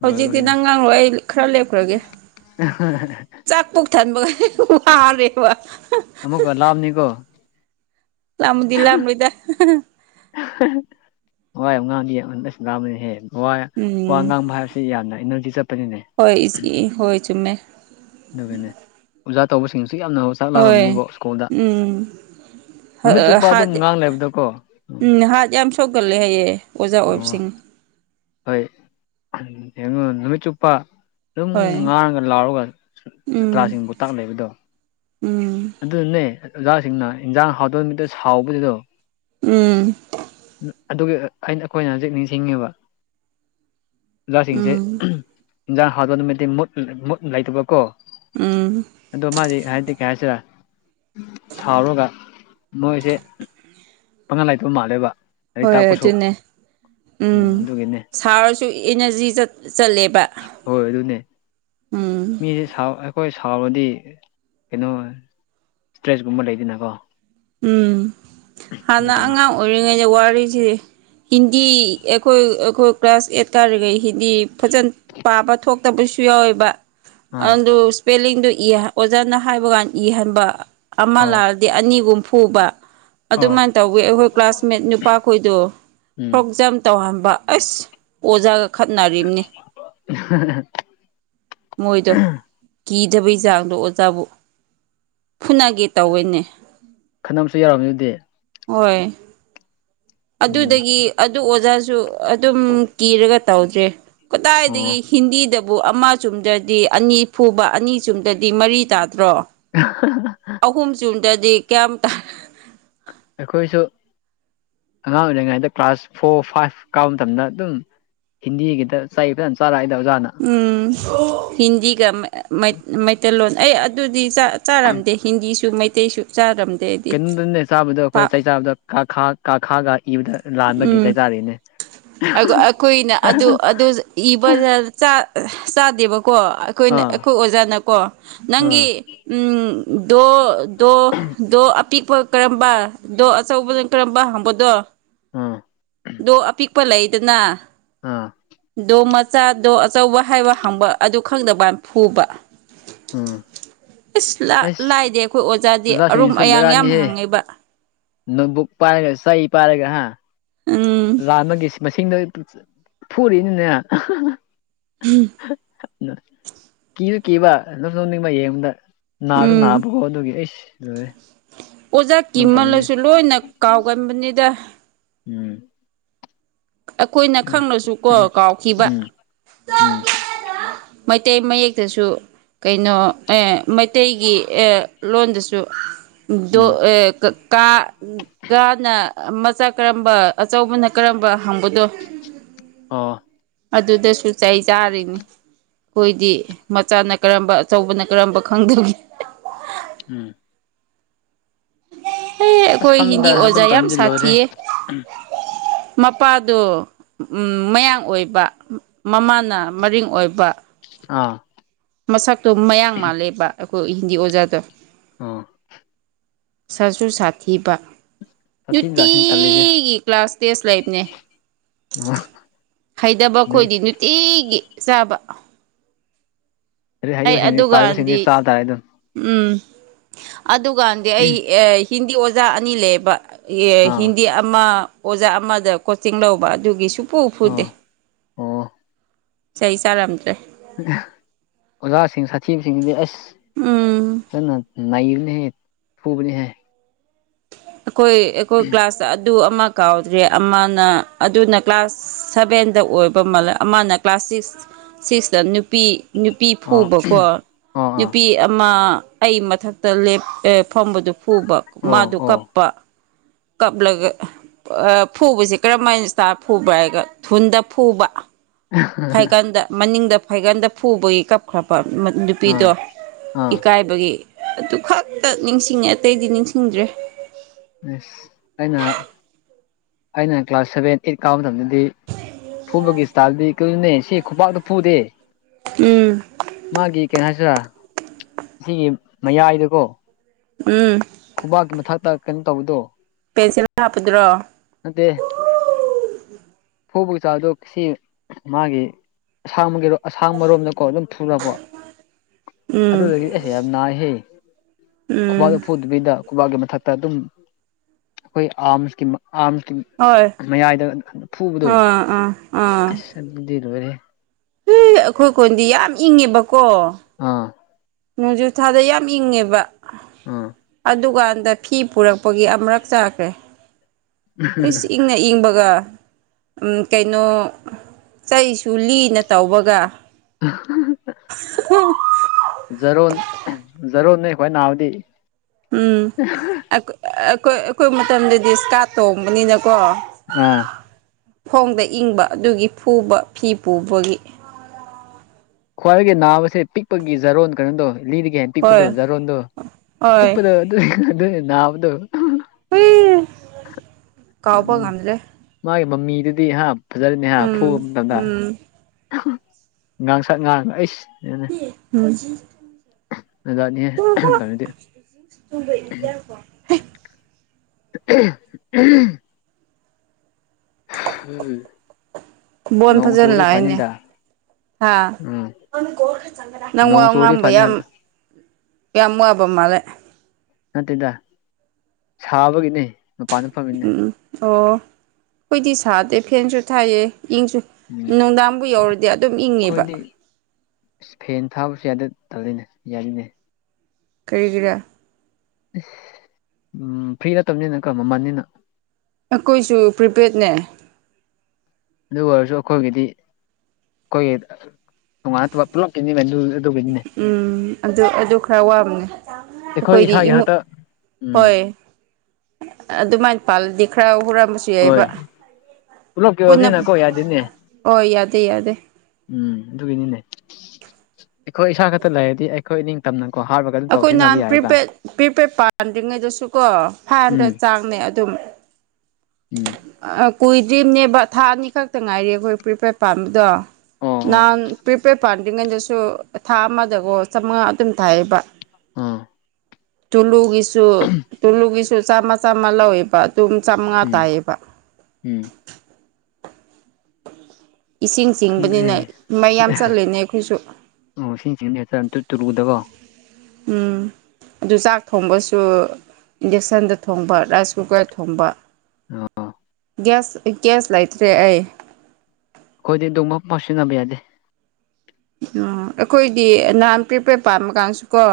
ꯍꯧꯖꯤꯛꯇꯤ ꯂꯣꯏꯕꯒꯤꯅꯦ ꯅꯪ ꯉꯥꯡꯂꯣ ꯑꯩ ꯈꯔ ꯂꯦꯞꯈ꯭ꯔꯒꯦ ꯆꯥꯛ ꯄꯨꯛ ꯊꯟꯕꯒꯩ ꯋꯥꯔꯦꯕ ꯑꯃꯨꯛꯀ ꯂꯥꯝꯅꯤꯀꯣ ꯂꯥꯝꯕꯗꯤ ꯂꯥꯝꯂꯣꯏꯗ ꯍ ꯋꯥ ꯌꯥꯝ ꯉꯥꯡꯗꯤ ꯌꯦꯉꯟꯗꯁ ꯂꯥꯡꯕꯅꯤꯍꯦ ꯋꯥꯏ ꯋꯥ ꯎꯝ ꯉꯥꯡꯕ ꯍꯥꯏꯕꯁꯤ ꯌꯥꯝꯅ ꯏꯅꯔꯖꯤ ꯆꯠꯄꯅꯤꯅꯦ ꯍꯣꯏ ꯏꯁ ꯏ ꯍꯣꯏ ꯆꯨꯝꯃꯦ ꯑꯗꯨꯒꯅꯦ ꯑꯣꯖꯥ ꯇꯧꯕꯁꯤꯡꯁꯨ ꯌꯥꯝꯅ ꯆꯥꯛ ꯍꯣꯏ ꯂꯥꯝꯃꯝꯅꯤꯕꯣ ꯁ꯭ꯀꯨꯜꯗ ꯎꯝ ꯅꯨꯃꯤꯠ ꯆꯨꯞꯄ ꯑꯗꯨꯝ ꯍꯥꯠ ꯉꯥꯡ ꯂꯩꯕꯗꯣꯀꯣ ꯎꯝ ꯊꯣꯛꯒꯜꯂꯦ ꯍꯥꯏꯌꯦ ꯑꯣꯖꯥ ꯑꯣ ꯑꯣꯏꯕꯁꯤꯡ ꯍꯣꯏ ꯌꯦꯡꯉꯣ ꯅꯨꯃꯤꯠ ꯆꯨꯞꯄ ꯑꯗꯨꯝ ꯍꯣꯏ ꯉꯥꯡꯔꯒ ꯂꯥꯎꯔꯒ ꯁꯥ ꯎꯝ ꯁꯥꯇ꯭ꯔꯥꯁꯤꯡꯕꯨ ꯇꯥꯛ ꯂꯩꯕꯗꯣ ꯎꯝ ꯑꯗꯨꯅꯦ ꯑꯣꯖꯥꯁꯤꯡꯅ ꯏꯟꯖꯥꯡ ꯍꯥꯎꯇꯕ ꯃꯤꯠꯇ ꯁꯥꯎꯕꯁꯤꯗꯣ ꯎꯝ ꯎꯝ ꯑꯗꯨꯒꯤ ꯑ ꯑꯩꯅ ꯑꯩꯈꯣꯏꯅ ꯍꯧꯖꯤꯛ ꯅꯤꯡꯁꯤꯡꯉꯤꯕ ꯑꯣꯖꯥꯁꯤꯡꯁꯦ ꯎꯝ ꯎꯍꯝ ꯏꯟꯖꯥꯡ ꯍꯥꯎꯇꯕ ꯅꯨꯃꯤꯠꯇꯤ ꯃꯨꯠ ꯃꯨꯠ ꯂꯩꯇꯕꯀꯣ ꯎꯝ ꯑꯗꯣ ꯃꯥꯗꯤ ꯍꯥꯏꯗꯤ ꯀꯩ ꯍꯥꯏꯁꯤꯔꯥ ꯁꯥꯎꯔꯒ ꯃꯣꯏꯁꯦ ꯄꯪꯒꯜ ꯂꯩꯥꯇꯕ ꯃꯥꯜꯂꯦꯕ ꯂꯥꯏꯔꯤꯛ ꯍꯣꯏ ꯇꯥꯛꯄꯁꯨ ꯑꯗꯨꯅꯦ ꯎꯝ ꯁꯥꯎꯔꯁꯨ ꯏꯅꯔꯖꯤ ꯆꯠꯂꯦꯕ ꯍꯣꯏ ꯑꯗꯨꯅꯦ ꯎꯝ ꯑꯩ ꯁꯥꯎ ꯑꯩꯈꯣꯏ ꯁꯥꯎꯔꯗꯤ ꯀꯩꯅꯣ ꯏꯁꯇ꯭ꯔꯦꯁꯀꯨꯝꯕ ꯂꯩꯗꯅꯀꯣ ꯎꯝ ꯍꯥꯟꯅ ꯑꯗꯨꯒꯤꯅꯤ ꯑꯉꯥꯡ ꯑꯣꯏꯔꯤꯉꯩꯗ ꯋꯥꯔꯤꯁꯤꯗꯤ ꯍꯤꯟꯗꯤ ꯑꯩꯈꯣꯏ ꯑꯩꯈꯣꯏ ꯀ꯭ꯂꯥꯁ ꯑꯦꯠ ꯀꯥꯔꯤꯒꯩ ꯍꯤꯟꯗꯤ ꯐꯖꯅ ꯄꯥꯕ ꯊꯣꯛꯇꯕꯁꯨ ꯌꯥꯎꯋꯦꯕ ꯑꯥ ꯑꯗꯨ ꯏꯁꯄꯦꯂꯤꯡꯗꯨ ꯑꯣꯖꯥꯅ ꯍꯥꯏꯕ ꯀꯥꯟꯗ ꯏꯍꯟꯕ ꯑꯃ ꯑꯥ ꯂꯥꯜ ꯑꯅꯤꯒꯨꯝ ꯐꯨꯕ ꯑꯥ ꯑꯗꯨꯃꯥꯏꯅ ꯇꯧꯋꯤ ꯑꯩꯈꯣꯏ ꯀ꯭ꯂꯥꯁꯃꯦꯠ ꯅꯨꯄꯥꯈꯣꯏꯗꯣ ꯎꯝ ꯐꯔꯣꯛ ꯖꯝ ꯇꯧꯍꯟꯕ ꯑꯁ ꯑꯣꯖꯥꯒ ꯈꯠꯅꯔꯤꯝꯅꯤ ꯃꯣꯏꯗꯣ ꯀꯤꯗꯕꯩ ꯆꯥꯡꯗꯣ ꯑꯣꯖꯥꯕꯨ ꯐꯨꯅꯒꯦ ꯇꯧꯋꯦꯅꯦ ꯈꯟꯅꯕꯁꯨ ꯌꯥꯔꯕꯅꯤ ꯑꯗꯨꯗꯤ ꯍꯣꯏ ꯎꯝ ꯑꯗꯨꯗꯒꯤ ꯑꯗꯨ ꯑꯣꯖꯥꯁꯨ ꯑꯗꯨꯝ ꯀꯤꯔꯒ ꯇꯧꯗ꯭ꯔꯦ ꯑꯣ ꯀꯗꯥꯏꯗꯒꯤ ꯍꯤꯟꯗꯤꯗ ꯑꯗꯨꯕꯨ ꯑꯃ ꯆꯨꯝꯗ꯭ꯔꯗꯤ ꯑꯅꯤ ꯐꯨꯕ ꯑꯅꯤ ꯆꯨꯝꯗ꯭ꯔꯗꯤ ꯃꯔꯤ ꯇꯥꯗ꯭ꯔꯣ [inaudible] ꯑꯍꯨꯝ ꯆꯨꯝꯕꯗꯗꯤ ꯀꯌꯥꯝ ꯑꯩꯈꯣꯏꯁꯨ ꯑꯉꯥꯡ ꯑꯣꯏꯔꯤꯉꯩꯗ ꯀ꯭ꯂꯥꯁ ꯐꯣꯔ ꯐꯥꯏꯚ ꯀꯥꯕ ꯃꯇꯝꯗ ꯑꯗꯨꯝ ꯍꯤꯟꯗꯤꯒꯤꯗ ꯆꯩ ꯐꯖꯅ ꯆꯥꯔꯛꯑꯏꯗ ꯑꯣꯖꯥꯅ ꯎꯝ ꯍꯤꯟꯗꯤꯒ ꯃꯩꯇꯩꯂꯣꯟ ꯑꯩ ꯑꯗꯨꯗꯤ ꯆꯥꯔꯝꯗꯦ ꯍꯤꯟꯗꯤꯁꯨ ꯃꯩꯇꯩꯁꯨ ꯆꯥꯔꯝꯗꯦ ꯀꯩꯅꯣꯝꯇꯗ ꯆꯥꯕꯗꯣ ꯑꯩꯈꯣꯏ ꯄꯥꯛ ꯆꯩ ꯆꯥꯕꯗ ꯀꯥꯈꯥ ꯀꯥꯈꯥꯒ ꯏꯕꯗ ꯂꯥꯟꯕꯒꯤ ꯎꯝ ꯆꯩ ꯆꯥꯔꯤꯅꯦ ꯏꯕꯗ ꯆꯥꯗꯦꯕꯀꯣ ꯑꯩꯈꯣꯏꯅ ꯑꯥ ꯑꯩꯈꯣꯏ ꯑꯣꯖꯥꯅꯀꯣ ꯑꯥ ꯅꯪꯒꯤ ꯗꯣ ꯗꯣ ꯗꯣ ꯑꯄꯤꯛꯄ ꯀꯔꯝꯕ ꯗꯣ ꯑꯆꯧꯕꯅꯣ ꯀꯔꯝꯕ ꯍꯪꯕꯗꯣ [unintelligible] ꯗꯣ ꯑꯄꯤꯛꯄ ꯂꯩꯗꯅ [unintelligible] ꯗꯣ ꯃꯆꯥꯗꯣ ꯑꯆꯧꯕ ꯍꯥꯏꯕ ꯍꯪꯕ ꯑꯗꯨ ꯈꯪꯗꯕ ꯐꯨꯕ ꯎꯝ ꯑꯁ ꯑꯩꯁ ꯂꯥꯏꯗꯦ ꯑꯩꯈꯣꯏ ꯑꯣꯖꯥꯗꯤ ꯑꯔꯨꯝ ꯑꯣꯖꯥꯁꯤꯡꯁꯨ ꯑꯌꯥꯡ ꯌꯥꯝ ꯍꯪꯉꯦꯕ ꯅꯣꯡꯠꯕꯨꯛ ꯄꯥꯏꯔꯒ ꯆꯩ ꯄꯥꯏꯔꯒ ꯍꯥ ꯎꯝ ꯂꯥꯟꯕꯒꯤ ꯃꯁꯤꯡꯗꯣ ꯐꯨꯔꯤꯅꯤꯅꯦ [unintelligible] [inaudible] ꯀꯤꯁꯨ ꯀꯤꯕ ꯑꯗꯨꯝ ꯅꯣꯛꯁꯨ ꯅꯣꯛꯅꯤꯡꯕ ꯌꯦꯡꯕꯗ ꯅꯥꯁꯨ ꯎꯝ ꯅꯥꯕꯀꯣ ꯑꯗꯨꯒꯤ ꯑꯩ ꯑꯣꯖꯥ ꯀꯤꯃꯜꯂꯁꯨ ꯂꯣꯏꯅ ꯀꯥꯎꯒꯟꯕꯅꯤꯗ ꯎꯝ ꯑꯩꯈꯣꯏꯅ ꯈꯪꯂꯁꯨ ꯀꯣ ꯀꯥꯎꯈꯤꯕ ꯎꯝ ꯎꯝ [unintelligible] ꯃꯩꯇꯩ ꯃꯌꯦꯛꯇꯁꯨ ꯀꯩꯅꯣ ꯃꯩꯇꯩꯒꯤ ꯂꯣꯟꯗꯁꯨ [unintelligible] ꯎꯝ ꯀꯥ ꯒꯥꯅ ꯃꯆꯥ ꯀꯔꯝꯕ ꯑꯆꯧꯕꯅ ꯀꯔꯝꯕ ꯍꯪꯕꯅꯣ [unintelligible] ꯑꯣ ꯑꯗꯨꯗꯁꯨ ꯆꯩ ꯆꯥꯔꯤꯅꯤ ꯑꯩꯈꯣꯏꯗꯤ ꯃꯆꯥꯅ ꯀꯔꯝꯕ ꯑꯆꯧꯕꯅ ꯀꯔꯝꯕ ꯈꯪꯗꯒꯤ [unintelligible] [inaudible] ꯑꯦ ꯑꯩꯈꯣꯏ ꯍꯤꯟꯗꯤ ꯑꯣꯖꯥ ꯌꯥꯝ [unintelligible] ꯂꯣꯏꯔꯦ ꯁꯥꯊꯤꯌꯦ ꯃꯄꯥꯗꯣ ꯃꯌꯥꯡ ꯑꯣꯏꯕ ꯃꯃꯥꯅ ꯃꯔꯤꯡ ꯑꯣꯏꯕ ꯑꯥ ꯃꯁꯛꯇꯣ ꯃꯌꯥꯡ ꯃꯥꯜꯂꯦꯕ ꯑꯩꯈꯣꯏ ꯍꯤꯟꯗꯤ ꯑꯣꯖꯥꯗꯣ ꯑꯥ ꯁꯥꯁꯨꯨ ꯁꯥꯊꯤꯕ ꯁꯥꯊꯤꯕ ꯖꯥꯠꯁꯤꯅꯤ ꯇꯜꯂꯤꯁꯦ ꯅꯨꯡꯇꯤꯒꯤ ꯀ꯭ꯂꯥꯁ ꯇꯦꯁ ꯂꯥꯏꯞꯅꯦ ꯍꯩꯗꯕ ꯈꯈꯣꯏꯗꯤ ꯂꯥꯏꯔꯤꯛ ꯅꯨꯡꯇꯤꯒꯤ ꯆꯥꯕ ꯑꯗꯨ ꯑꯩ ꯍꯥꯏꯩꯕꯁꯤꯡꯗꯤ ꯄꯥꯕꯁꯤꯡꯁꯤꯗꯤ ꯑꯗꯨꯀꯥꯟꯗꯤ ꯆꯥ ꯇꯥꯔꯦ ꯑꯗꯨꯝ ꯎꯝ ꯑꯗꯨꯀꯥꯟꯗꯤ ꯑꯩ ꯍꯤꯟꯗꯤ ꯑꯣꯖꯥ ꯑꯅꯤ ꯂꯩꯌꯦꯕ ꯑꯥ ꯍꯤꯟꯗꯤ ꯑꯃ ꯑꯣꯖꯥ ꯑꯃꯗ ꯀꯣꯆꯤꯡ ꯂꯧꯕ ꯑꯗꯨꯒꯤ ꯁꯨꯐꯨ ꯐꯨꯗꯦ ꯑꯥ ꯑꯣ ꯏꯁꯩ ꯆꯥꯔꯝꯗ꯭ꯔꯦ ꯑꯣꯖꯥꯁꯤꯡ ꯁꯥꯊꯤꯕꯁꯤꯡꯁꯤꯗꯤ ꯑꯁ ꯎꯝ ꯍꯅ ꯏꯕ ꯍꯥꯏ ꯊꯨꯕꯅꯤ ꯍꯥꯏ ꯑꯩꯈꯣꯏ ꯑꯩꯈꯣꯏ ꯀ꯭ꯂꯥꯁꯇ ꯑꯗꯨ ꯑꯃ ꯀꯥꯎꯗ꯭ꯔꯦ ꯑꯃꯅ ꯑꯗꯨꯅ ꯀ꯭ꯂꯥꯁ ꯁꯚꯦꯟꯗ ꯑꯣꯏꯕꯜꯂ ꯑꯃꯅ ꯀ꯭ꯂꯥꯁ ꯁꯤꯛꯁ ꯁꯤꯛꯁꯇ ꯅꯨꯄꯤ ꯅꯨꯄꯤ ꯑꯥ ꯐꯨꯕꯀꯣ ꯑꯥ ꯑꯥ ꯅꯨꯄꯤ ꯑꯃ ꯑꯩ ꯃꯊꯛꯇ ꯐꯝꯕꯗꯨ ꯐꯨꯕ ꯑꯣ ꯃꯥꯗꯨ ꯑꯣ ꯀꯞ ꯀꯞ꯭ꯂꯒ ꯐꯨꯕꯁꯤ ꯀꯔꯝꯥꯏꯅ ꯏꯁꯇꯥꯔ ꯐꯨꯕ꯭ꯔꯥ ꯍꯥꯏꯒ ꯊꯨꯟꯗ ꯐꯨꯕ ꯐꯥꯏꯒꯟꯗ ꯃꯅꯤꯡꯗ ꯐꯥꯏꯒꯟꯗ ꯐꯨꯕꯒꯤ ꯀ ꯈꯔ ꯑꯥ ꯅꯨꯄꯤꯗꯣ ꯑꯥ ꯏꯀꯥꯏꯕꯒꯤ ꯑꯗꯨ ꯈꯛꯇ ꯅꯤꯡꯁꯤꯡꯉꯦ ꯑꯇꯩꯗꯤ ꯅꯤꯡꯁꯤꯡꯗ꯭ꯔꯦ ꯑꯦꯁ ꯑꯩꯅ ꯑꯩꯅ ꯀ꯭ꯂꯥꯁ ꯁꯦꯚꯦꯟ ꯑꯩꯠ ꯀꯥꯎꯕꯗꯕ ꯐꯨꯕꯒꯤ ꯏꯁꯇꯥꯏꯜꯗꯤ ꯀꯩꯅꯦ ꯁꯤ ꯈꯨꯄꯥꯛꯥꯛꯇ ꯐꯨꯗꯦ ꯎꯝ ꯃꯥꯒꯤ ꯀꯩꯅꯣ ꯍꯥꯏꯁꯤꯔ ꯁꯤꯒꯤ ꯃꯌꯥꯏꯗꯨꯀꯣ ꯎꯝ꯫ ꯈꯨꯕꯥꯛꯀꯤ ꯃꯊꯛꯇ ꯀꯩꯅꯣ ꯇꯧꯕꯗꯣ꯫ ꯄꯦꯟꯁꯤꯜ ꯍꯥꯞꯄꯗꯨꯔꯣ꯫ ꯅꯠꯇꯦ꯫ ꯐꯨꯕꯕꯒꯤ ꯆꯥꯡꯗꯣ ꯁꯤ ꯃꯥꯒꯤ꯫ ꯑꯁꯥꯡꯕꯒꯤꯔꯣ ꯑꯁꯥꯡꯕꯔꯣꯝꯗꯀꯣ ꯑꯗꯨꯝ ꯐꯨꯔꯕꯣ ꯎꯝ ꯑꯗꯨꯗꯨꯒꯤ ꯑꯦ꯫ ꯌꯥꯝ ꯅꯥꯏꯍꯦ ꯈꯨꯕꯥꯛꯗ ꯎꯝ ꯐꯨꯗꯕꯤꯗ ꯈꯨꯕꯥꯛꯀꯤ ꯃꯊꯛꯇ ꯑꯗꯨꯝ ꯑꯩꯈꯣꯏ ꯑꯥꯃꯁꯀꯤ ꯑꯥꯃꯁꯁꯀꯤ ꯃꯌꯥꯏꯗ ꯑ ꯐꯨꯕꯗꯣ ꯑꯥ ꯑꯥ꯫ ꯑꯁ ꯑꯗꯨꯗꯤ ꯂꯣꯏꯔꯦ꯫ ꯑꯩꯈꯣꯏ ꯈꯨꯟꯗꯤ ꯌꯥꯝ ꯏꯪꯉꯦꯕꯀꯣ꯫ ꯑ꯫ ꯅꯣꯡꯖꯨꯊꯥꯗ ꯌꯥꯝ ꯏꯪꯉꯦꯕ꯫ ꯑꯥ꯫ ꯗꯨꯀꯥꯟꯗ ꯐꯤ ꯄꯨꯔꯛꯄꯒꯤ ꯑꯃꯨꯔꯛ ꯆꯥꯈ꯭ꯔꯦ ꯏꯁ ꯏꯪ ꯏꯪꯅ ꯏꯪꯕꯒ ꯀꯩꯅꯣ ꯆꯩꯁꯨ ꯂꯤꯅ ꯇꯧꯕꯒ [unintelligible] ꯖꯔꯣꯟ ꯖꯔꯣꯟꯅꯦ ꯈꯋꯥꯏ ꯅꯥꯕꯗꯤ꯫ ꯎꯝ ꯑ ꯑ ꯑꯈꯣꯏ ꯑꯩꯈꯣꯏ ꯃꯇꯝꯗꯗꯤ ꯏꯁꯀꯥꯠ ꯇꯣꯡꯕꯅꯤꯅꯀꯣ꯫ ꯑꯥ꯫ ꯈꯣꯡꯗ ꯏꯪꯕ ꯑꯗꯨꯒꯤ ꯐꯨꯕ ꯐꯤ ꯄꯨꯕꯒꯤ꯫ ꯈ꯭ꯋꯥꯏꯗꯒꯤ ꯅꯥꯕꯁꯦ ꯄꯤꯛꯄꯒꯤ ꯖꯥꯔꯣꯟ ꯀꯩꯅꯣꯗꯣ ꯂꯤꯗꯒꯤ ꯍꯦꯟꯅ ꯄꯤꯛꯄꯗꯣ ꯍꯣꯏ ꯖꯥꯔꯣꯟꯗꯣ ꯍꯣꯏ ꯄꯤꯛꯄꯗꯣ꯫ ꯑꯗꯨꯏ ꯅꯥꯕꯗꯨ ꯍꯨꯏ ꯀꯥꯎꯕ ꯎꯝ꯫ ꯉꯝꯗ꯭ꯔꯦ ꯃꯥꯏ ꯃꯃꯤꯗꯨꯗꯤ ꯍꯥ ꯐꯖꯔꯦꯅꯦ ꯍꯥ ꯐꯨꯕ ꯎꯝ ꯃꯇꯝꯗ ꯎꯝ ꯉꯥꯡꯁꯪ ꯉꯥꯡꯉ ꯑꯩꯁꯅꯦ꯫ ꯎꯝ [unintelligible] ꯖꯥꯠ ꯖꯥꯠꯅꯤꯍꯦ ꯇꯧꯔꯤꯖꯦ꯫ [unintelligible] [unintelligible] ꯎꯝ꯫ ꯕꯣꯟ ꯐꯖꯅ ꯂꯥꯛꯑꯦꯅꯦ꯫ ꯍꯥ ꯎꯝ [unintelligible] ꯅꯪ ꯋꯥ ꯅꯣꯡ ꯆꯨꯔꯗꯤ ꯉꯥꯡꯕ ꯐꯅꯤ ꯌꯥꯝ ꯍꯥꯏꯕ ꯌꯥꯝ ꯋꯥꯕ ꯃꯥꯜꯂꯦ꯫ ꯅꯠꯇꯦꯗ ꯁꯥꯕꯒꯤꯅꯦ꯫ ꯎꯝ ꯑꯣ ꯑꯩꯈꯣꯏꯗꯤ ꯁꯥꯗꯦ ꯐꯦꯟꯁꯨ ꯊꯥꯏꯌꯦ ꯏꯪꯁꯨ ꯎꯝ ꯅꯨꯡꯗꯥꯡꯕꯨ ꯌꯧꯔꯗꯤ ꯑꯗꯨꯝ ꯏꯪꯉꯦꯕ꯫ ꯑꯩꯈꯣꯏꯗꯤ ꯑꯁ ꯐꯦꯟ ꯊꯥꯕꯁꯨ ꯌꯥꯗꯦ ꯇꯧꯔꯤꯅꯦ ꯌꯥꯔꯤꯅꯦ꯫ ꯀꯩꯒꯤꯔꯥ꯫ ꯏꯁ ꯎꯝ ꯐ꯭ꯔꯤ ꯅꯠꯇꯕꯅꯤꯅ ꯀꯣ ꯃꯃꯟꯅꯤꯅ꯫ ꯑꯩꯈꯣꯏꯁꯨ ꯄ꯭ꯔꯤꯄꯦꯗꯅꯦ꯫ ꯑꯗꯨ ꯑꯣꯏꯔꯁꯨ ꯑꯩꯈꯣꯏꯒꯤꯗꯤ ꯑꯩꯈꯣꯏꯒꯤ ꯇꯣꯉꯥꯟꯅ ꯇꯣꯉ ꯄꯨꯂꯞ ꯀꯤꯅꯤ ꯑꯗꯨ ꯑꯗꯨꯒꯤꯅꯤꯅꯦ ꯎꯝ ꯑꯗꯨ [unintelligible] ꯑꯗꯨ ꯈꯔ ꯋꯥꯕꯅꯦ ꯑꯩꯈꯣꯏ ꯑꯩꯈꯣꯏꯗꯤ ꯏꯁꯥꯒꯤ ꯏꯃꯨꯛ ꯈꯛꯇ ꯎꯝ ꯍꯣꯏ ꯑꯗꯨꯃꯥꯏꯅ ꯄꯥꯜꯂꯗꯤ ꯈꯔ ꯍꯨꯔꯥꯝꯕꯁꯨ ꯍꯣꯏ ꯗꯦꯕ ꯄꯨꯂꯞꯀꯤ ꯄꯨꯟꯅ ꯑꯣꯏꯕꯅꯤꯅꯀꯣ ꯌꯥꯗꯦꯅꯦ [unintelligible] ꯑꯣꯏ ꯌꯥꯗꯦ ꯌꯥꯗꯦ꯫ ꯎꯝ ꯑꯗꯨꯒꯤꯅꯤꯅꯦ ꯑꯩꯈꯣꯏ ꯏꯁꯥ ꯈꯛꯇ ꯂꯩꯔꯗꯤ ꯑꯩꯈꯣꯏ ꯅꯤꯡ ꯇꯝꯅꯀꯣ ꯍꯥꯏꯕꯒ ꯑꯩꯈꯣꯏ ꯅꯍꯥꯟ ꯄ꯭ꯔꯤꯄꯦꯗ ꯄ꯭ꯔꯤꯄꯦꯗ ꯄꯥꯟꯗ꯭ꯔꯤꯉꯩꯗꯁꯨꯀꯣ ꯐꯥꯏꯟꯗ ꯎꯝ ꯆꯥꯡꯅꯦ ꯑꯗꯨꯝ꯫ ꯎꯝ ꯀꯨꯏꯗ꯭ꯔꯤꯝꯅꯦꯕ ꯊꯥ ꯑꯅꯤ ꯈꯛꯇ ꯉꯥꯏꯔꯤ ꯑꯩꯈꯣꯏ ꯄ꯭ꯔꯤꯄꯦꯗ ꯄꯥꯟꯕꯗꯣ꯫ ꯑꯣ ꯑꯣ ꯅꯍꯥꯟ ꯄ꯭ꯔꯤꯄꯦꯗ ꯄꯥꯥꯟꯗ꯭ꯔꯤꯉꯩꯗꯁꯨ ꯊꯥ ꯑꯃꯗꯒꯣ ꯆꯥꯃꯉꯥ ꯑꯗꯨꯝ ꯊꯥꯏꯌꯦꯕ꯫ ꯎꯝ꯫ ꯇꯨꯂꯨꯒꯤꯁꯨ ꯇꯨꯂꯨꯒꯤꯁꯨ ꯆꯥꯝꯃ ꯆꯥꯝꯃ ꯂꯧꯋꯦꯕ ꯑꯗꯨꯝ ꯆꯥꯝꯃ ꯎꯝ ꯎꯝ ꯏꯁꯤꯡ ꯈꯪꯗ꯭ꯔꯦ ꯆꯤꯡꯕꯅꯤꯅ ꯃꯩ ꯌꯥꯝ ꯆꯠꯂꯦꯅꯦ ꯑꯩꯈꯣꯏꯁꯨ ꯑꯣ ꯁꯤꯁꯤꯡꯅ ꯍꯦꯝꯇ ꯇꯨꯔꯨꯗꯀꯣ ꯎꯝ ꯑꯗꯨ ꯆꯥꯛ ꯊꯣꯡꯕꯁꯨ ꯏꯟꯗꯛꯁꯟꯗ ꯊꯣꯡꯕ ꯔꯥꯏꯁ ꯀꯨꯀꯔꯗ ꯊꯣꯡꯕ ꯑꫭ ꯒ꯭ꯌꯥꯁ ꯒ꯭ꯌꯥꯁ ꯂꯩꯇ꯭ꯔꯦ ꯑꯩ ꯑꯩꯈꯣꯏꯗꯤ ꯑꯗꯨꯨꯝꯕ ꯄꯥꯎꯁꯤꯟꯅꯕ ꯌꯥꯗꯦ ꯎꯝ ꯑꯩꯈꯣꯏꯗꯤ ꯅꯍꯥꯟ ꯄ꯭ꯔꯤꯄꯦꯌꯔ ꯄꯥꯝꯕ ꯀꯥꯟꯁꯨ ꯀꯣ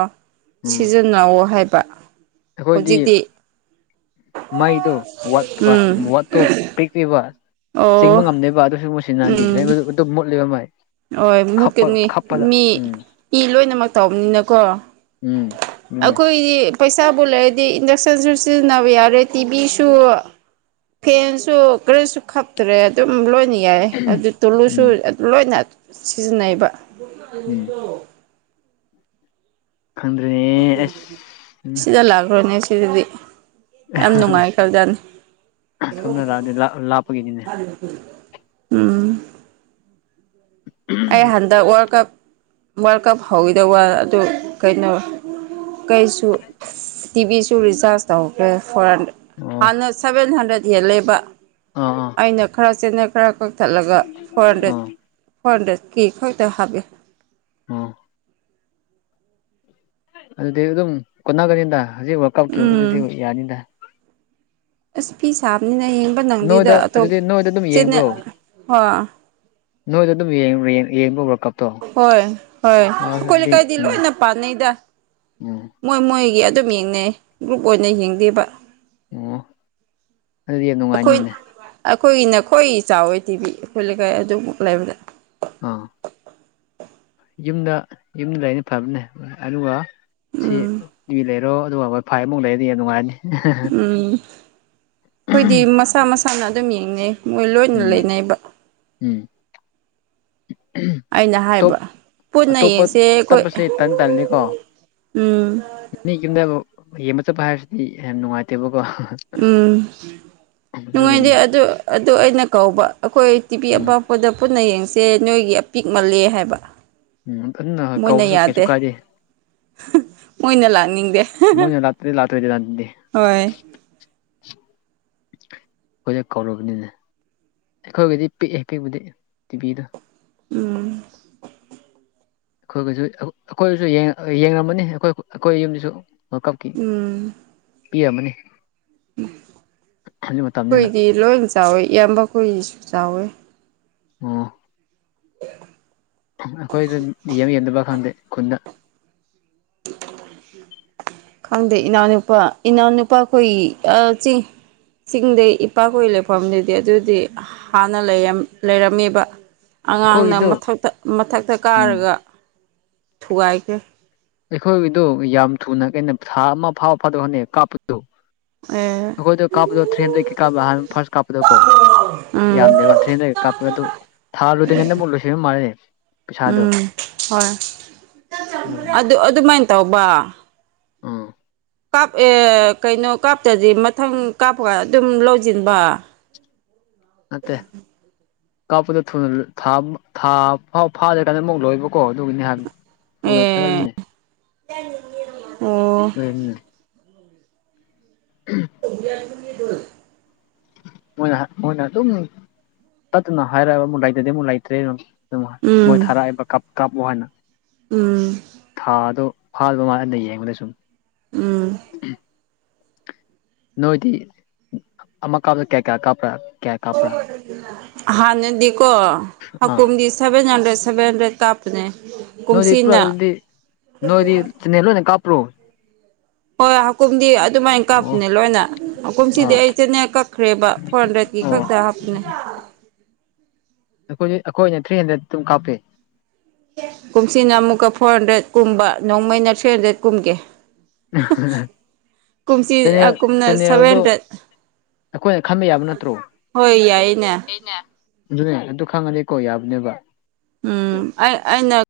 ꯎꯝ ꯁꯤꯖꯤꯅꯥꯎ ꯍꯥꯏꯕ ꯑꯩꯈꯣꯏꯗꯤ ꯍꯧꯖꯤꯛꯇꯤ ꯃꯩꯗꯣ ꯎꯝ ꯋꯥꯠꯇꯣ ꯄꯤꯛꯂꯤꯕ ꯆꯤꯡꯕ ꯑꯣ ꯉꯝꯗꯕ ꯑꯗꯨꯁꯨ ꯃꯨꯁꯤꯅꯗꯤ ꯎꯝ ꯂꯩꯕꯗꯨ ꯑꯗꯨꯝ ꯃꯨꯠꯂꯤꯕ ꯃꯩ ꯍꯣꯏ ꯃꯨꯠꯀꯅꯤ ꯃꯤ ꯏ ꯂꯣꯏꯅꯃꯛ ꯇꯧꯕꯅꯤꯅꯀꯣ ꯎꯝ ꯑꯗꯨꯅꯦ ꯑꯩꯈꯣꯏꯗꯤ ꯄꯩꯁꯥꯕꯨ ꯂꯩꯔꯗꯤ ꯏꯟꯗꯛꯁꯟꯁꯨ ꯁꯤꯖꯤꯟꯅꯕ ꯌꯥꯔꯦ ꯇꯤꯚꯤꯁꯨ ꯐꯦꯟꯁꯨ ꯀ꯭ꯔꯦꯁꯨ ꯈꯞ ꯇ꯭ꯔꯦ ꯑꯗꯨꯝ ꯂꯣꯏꯅ ꯌꯥꯏ ꯑꯗꯨ ꯇꯨꯂꯨꯁꯨ ꯎꯝ ꯑꯗꯨ ꯂꯣꯏꯅ ꯁꯤꯖꯤꯟꯅꯩꯕ ꯎꯝ ꯗꫭ ꯈꯪꯗ꯭ꯔ‌ꯦꯅꯦ ꯁꯤꯗ ꯂꯥꯛꯈ꯭ꯔꯣꯅꯦ ꯁꯤꯗꯗꯤ ꯌꯥꯝ ꯅꯨꯡꯉꯥꯏ ꯈꯔꯖꯥꯠꯅꯤ ꯁꯣꯝꯗ ꯂꯥꯛꯑꯗꯤ ꯂꯥꯞꯄꯒꯤꯅꯤꯅꯦ ꯎꯝ ꯑꯩ ꯍꯟꯗꯛ ꯋꯥꯔꯜ ꯀꯞ ꯋꯥꯔꯜ ꯀꯞ ꯍꯧꯋꯤꯗꯧꯕ ꯑꯗꯨ ꯀꯩꯅꯣ ꯀꯩꯁꯨ ꯇꯤꯚꯤꯁꯨ ꯔꯤꯆꯥꯔꯖ ꯇꯧꯈ꯭ꯔꯦ ꯐꯣꯜ ꯑꯣ ꯍꯥꯟꯅ ꯁꯚꯦꯟ ꯍꯟꯗ꯭ꯔꯦꯗ ꯍꯦꯜꯂꯦꯕ ꯑꯥ ꯑ ꯑꯩꯅ ꯈꯔ ꯆꯦꯦꯅꯦꯅ ꯈꯔ ꯀꯛꯊꯠꯂꯒ ꯐꯣꯔ ꯍꯟꯗ꯭ꯔꯦꯠ ꯑꯥ ꯐꯣꯔ ꯍꯟꯗ꯭ꯔꯦꯠꯀꯤ ꯈꯛꯇ ꯍꯥꯞꯄ‌ꯦ ꯑꯣ ꯑꯗꯨꯗꯤ ꯑꯗꯨꯝ ꯀꯣꯟꯅꯒꯅꯤꯗ ꯍꯧꯖꯤꯛ ꯋꯥꯔ ꯀꯥꯞꯒꯤ ꯑꯗꯨꯗꯤ ꯎꯝ ꯌꯥꯅꯤꯗ ꯑꯁ ꯐꯤ ꯁꯥꯕꯅꯤꯅ ꯌꯦꯡꯕ ꯅꯪꯗꯦꯗ ꯅꯣꯏꯗ ꯑꯇꯣꯞ ꯑꯗꯨꯗꯤ ꯅꯣꯏꯗ ꯑꯗꯨꯝ ꯆ‌ꯦ ꯌꯦꯡꯕ꯭ꯔꯣ ꯍꯣꯏ ꯅꯣꯏꯗ ꯑꯗꯨꯝ ꯌꯦꯡꯕ ꯋꯔꯀꯞ ꯍꯣꯏ ꯍꯣꯏ ꯑꯩꯈꯣꯏ ꯂꯩꯀꯥꯏꯗꯤ ꯅꯨꯡꯉꯥꯏ ꯂꯣꯏꯅ ꯄꯥꯅꯩꯗ ꯎꯝ ꯃꯣꯏ ꯃꯣꯏꯒꯤ ꯑꯗꯨꯝ ꯌꯦꯡꯅꯩ ꯒ꯭ꯔꯨꯞ ꯑꯣꯏꯅ ꯌꯦꯡꯗꯦꯕ ꯑꫭ ꯑꯩꯈꯣꯏ ꯑꯩꯈꯣꯏꯒꯤꯅ ꯈꯣꯏ ꯆꯥꯎꯋꯦ ꯇꯤꯚꯤ ꯑꯩꯈꯣꯏ ꯂꯩꯀꯥꯏ ꯑꯗꯨꯃꯨꯛ ꯂꯩꯕꯗ ꯑꯥ ꯌꯨꯝꯗ ꯌꯨꯝꯗ ꯂꯩꯕꯅ ꯐꯕꯅꯦ ꯑꯗꯨꯒ ꯁꯤ ꯎꯝ ꯇꯤꯕꯤ ꯂꯩꯔꯣ ꯑꯗꯨꯒ ꯋꯥꯢ ꯐꯥꯏ ꯑꯃꯨꯛ ꯂꯩꯔꯗꯤ ꯌꯥꯝ ꯅꯨꯉꯥꯏꯔꯅꯤ ꯎꯝ ꯑꯩꯈꯣꯏꯗꯤ ꯃꯁꯥ ꯃꯁꯥꯅ ꯑꯗꯨꯝ ꯌꯦꯡꯅꯩ ꯃꯣꯏ ꯂꯣꯏꯅ ꯎꯝ ꯂꯩꯅꯩꯕ ꯎꯝ ꯑꯩꯅ ꯑꯇꯣꯞ ꯍꯥꯏꯕ ꯄꯨꯟꯅ ꯑꯇꯣꯞꯄ ꯌꯦꯡꯁꯦ ꯑꯩꯈꯣꯏ ꯇꯞꯄꯁꯦ ꯇꯟ ꯇꯜꯂꯤꯀꯣ ꯎꯝ ꯃꯤ ꯌꯨꯝꯗ ꯌꯦꯡꯕ ꯆꯠꯄ ꯍꯥꯏꯕꯁꯤꯗꯤ ꯌꯥꯝ ꯅꯨꯡꯉꯥꯏꯇꯦꯕꯀꯣ ꯎꯝ ꯅꯨꯡꯉꯥꯏꯗꯦ ꯑꯗꯨꯒꯤꯅꯤ ꯑꯗꯨ ꯑꯗꯨ ꯑꯩꯅ ꯀꯧꯕ ꯑꯩꯈꯣꯏ ꯇꯤꯚꯤ ꯎꯝ ꯑꯄꯥꯛꯄꯗ ꯄꯨꯟꯅ ꯌꯦꯡꯁꯦ ꯅꯣꯏꯒꯤ ꯑꯄꯤꯛ ꯃꯜꯂꯦ ꯍꯥꯏꯕ ꯎꯝ ꯑꯗꯨꯅ ꯃꯣꯏꯅ ꯀꯧꯕꯁꯨ ꯀꯩꯁꯨ ꯌꯥꯗꯦ ꯀꯥꯏꯗꯦ ꯃꯣꯏꯅ ꯂꯥꯛꯅꯤꯡꯗꯦ ꯃꯣꯏꯅ ꯂꯥꯛꯇꯔꯗꯤ ꯂꯥꯛꯇꯔꯦꯗꯅ ꯑꯗꯨꯗꯤ ꯍꯣꯏ [unintelligible] ꯑꯩꯈꯣꯏꯗ ꯀꯧꯔꯕꯅꯤꯅꯦ ꯑꯩꯈꯣꯏꯒꯤꯗꯤ ꯄꯤꯛꯑꯦ ꯄꯤꯛꯄꯗꯤ ꯇꯤꯚꯤꯗꯣ ꯎꯝ ꯑꯩꯈꯣꯏꯒꯁꯨ ꯑꯩꯈꯣꯏꯁꯨ ꯌꯦꯡ ꯌꯦꯡꯉꯝꯃꯅꯤ ꯑꯩꯈꯣꯏ ꯑꯩꯈꯣꯏ ꯌꯨꯝꯗꯁꯨ ꯋꯥꯀꯞꯀꯤ ꯎꯝ ꯄꯤꯑꯝꯃꯅꯤ ꯎꯝ ꯈꯣꯏꯗꯤ ꯂꯣꯏꯅ ꯆꯥꯎꯋꯦ ꯏꯌꯥꯝꯕ ꯈꯣꯏꯒꯤꯁꯨ ꯆꯥꯎꯋꯦ ꯑꯣ ꯑꯩꯈꯣꯏꯗ ꯌꯥꯝ ꯌꯦꯟꯗꯕ ꯈꯪꯗꯦ ꯈꯨꯟꯗ ꯈꯪꯗꯦ ꯏꯅꯥꯎꯅꯨꯄꯥ ꯏꯅꯥꯎꯅꯨꯄꯥꯈꯣꯏ ꯑ ꯆꯤꯡ ꯆꯤꯡꯗꯩ ꯏꯄꯥꯈꯣꯏ ꯂꯩꯐꯝꯗꯨꯗꯤ ꯑꯗꯨꯗꯤ ꯍꯥꯟꯅ ꯂꯩꯔꯝ ꯂꯩꯔꯝꯃꯦꯕ ꯑꯉꯥꯡꯅ ꯑꯩꯈꯣꯏꯒꯤꯗꯨ ꯃꯊꯛꯇ ꯃꯊꯛꯇ ꯎꯝ ꯀꯥꯔꯒ ꯊꯨꯒꯥꯏꯈ꯭ꯔꯦ ꯑꯩꯈꯣꯏꯒꯤꯗꯨ ꯌꯥꯝ ꯊꯨꯅ ꯀꯩꯅꯣ ꯊꯥ ꯑꯃ ꯐꯥꯕ ꯐꯥꯗꯕ ꯈꯪꯗꯦ ꯀꯥꯞꯄ ꯗꯨ ꯑꯦ ꯑꯈꯣꯏꯗꯣ ꯀꯥꯞꯄꯗꯣ ꯊ꯭ꯔꯤꯍꯟꯗ꯭ꯔꯦꯠꯀꯤ ꯀꯥꯞꯄ ꯍꯥꯟꯅ ꯐꯥꯔꯁ ꯀꯥꯞꯄꯗꯣꯀꯣ ꯎꯝ ꯌꯥꯝꯗꯦꯕ ꯊ꯭ꯔꯤ ꯍꯟꯗ꯭ꯔꯦꯠꯒ ꯀꯥꯞꯄꯗꯨ ꯊꯥ ꯂꯣꯏꯗ‍꯭ꯔꯤꯉꯩꯗꯃꯨꯛ ꯂꯣꯏꯁꯤꯟꯕ ꯃꯥꯜꯂꯦ ꯄꯩꯁꯥꯗꯣ ꯎꯝ ꯍꯣꯏ ꯑꯗꯨꯒꯤꯅꯤ ꯑꯗꯨ ꯑꯗꯨꯃꯥꯏꯅ ꯇꯧꯕ ꯑꯥ ꯀꯥꯞ ꯑꯦ ꯀꯩꯅꯣ ꯀꯥꯞꯇꯗꯤ ꯃꯊꯪ ꯀꯥꯞꯄꯒ ꯑꯗꯨꯝ ꯂꯧꯖꯤꯟꯕ ꯅꯠꯇꯦ ꯀꯥꯞꯄꯗꯣ ꯊꯨꯅ ꯊꯥ ꯑꯝ ꯊꯥ ꯐꯥꯎ ꯐꯥꯗ꯭ꯔꯤꯀꯥꯟꯗ ꯑꯃꯨꯛ ꯂꯣꯏꯕꯀꯣ ꯑꯗꯨꯒꯤꯅꯤ ꯍꯥꯏꯕꯅꯤ ꯎꯅ ꯇ꯭ꯔꯟꯅꯦ [inaudible] ꯂꯩꯅꯤ [inaudible] ꯎꯝ ꯎꯝ [inaudible] [inaudible] ꯃꯣꯏꯅ ꯃꯣꯏꯅ ꯑꯗꯨꯝ ꯇꯠꯇꯅ ꯍꯥꯏꯔꯛꯑ ꯑꯃꯨꯛ ꯂꯩꯇ꯭ꯔꯗꯤ ꯂꯩꯇ꯭ꯔꯦ ꯑꯗꯨꯝ ꯑꯗꯃꯥꯟ ꯎꯝ ꯃꯣꯏ ꯊꯥꯔꯛꯑꯦꯕ ꯀꯥꯞ ꯀꯥꯞꯄꯨ ꯍꯥꯏꯅ ꯎꯝ ꯊꯥꯗꯣ ꯐꯥꯔꯕ ꯃꯥꯟꯗꯦ ꯌꯦꯡꯂꯁꯨꯝ ꯎꯝ ꯅꯣꯏꯗꯤ ꯑꯃ ꯀꯥꯞꯗ ꯀꯌꯥ ꯀꯌꯥ ꯀꯥꯞꯄ꯭ꯔꯥ ꯀꯌꯥ ꯀꯥꯞꯄ꯭ꯔꯥ ꯍꯥꯟꯅꯗꯤꯀꯣ ꯑꯥ ꯍꯀꯨꯨꯝꯗꯤ ꯁꯕꯦꯟ ꯍꯟꯗ꯭ꯔꯦꯠ ꯁꯕꯦꯟ ꯍꯟꯗ꯭ꯔꯦꯠ ꯀꯥꯞꯄꯅꯦ ꯅꯣꯏꯗꯤ ꯄꯨꯔꯥ ꯀꯨꯝꯁꯤꯅ ꯑꯗꯨꯗꯤ ꯅꯣꯏꯗꯤ ꯆꯤꯅꯦꯟ ꯂꯣꯏꯅ ꯀꯥꯞꯄ꯭ꯔꯣ ꯍꯣꯏ ꯍꯀꯨꯝꯗꯤ ꯑꯗꯨꯃꯥꯏ ꯑꯣ ꯀꯥꯞꯄꯅꯦ ꯂꯣꯏꯅ ꯀꯨꯝꯁꯤꯗꯤ ꯑꯥ ꯑꯩ ꯁꯤꯅꯦ ꯀꯛꯈ꯭ꯔꯦꯕ ꯐꯣꯔ ꯍꯟꯗ꯭ꯔꯦꯠꯀꯤ ꯑꯣ ꯈꯛꯇ ꯍꯥꯞꯄꯅꯦ ꯑꯩꯈꯣꯏꯗꯤ ꯑꯩꯈꯣꯏꯅ ꯊ꯭ꯔꯤꯍꯟꯗ꯭ꯔꯦꯠ ꯑꯗꯨꯝ ꯀꯥꯞꯄꯦ ꯀꯨꯝꯁꯤꯅ ꯑꯃꯨꯛꯀ ꯐꯣꯔꯍꯟꯗ꯭ꯔꯦꯠ ꯀꯨꯝꯕ ꯅꯣꯡꯃꯩꯅ ꯊ꯭ꯔꯤꯍꯟꯗ꯭ꯔꯦꯠ ꯀꯨꯝꯒꯦ ꯎ [unintelligible] ꯀꯨꯝꯁꯤ ꯑꯀꯨꯝꯅ ꯁꯚꯦꯟꯍꯟꯗ꯭ꯔꯦꯠ ꯑꯩꯈꯣꯏꯅ ꯈꯟꯕ ꯌꯥꯕ ꯅꯠꯇ꯭ꯔꯣ ꯍꯣꯏ ꯌꯥꯏꯌꯦꯅꯦ ꯑꯗꯨꯅꯦ ꯑꯗꯨ ꯈꯪꯉꯗꯤꯀꯣ ꯌꯥꯕꯅꯦꯕ ꯎꯝ ꯑꯩ ꯑꯩꯅ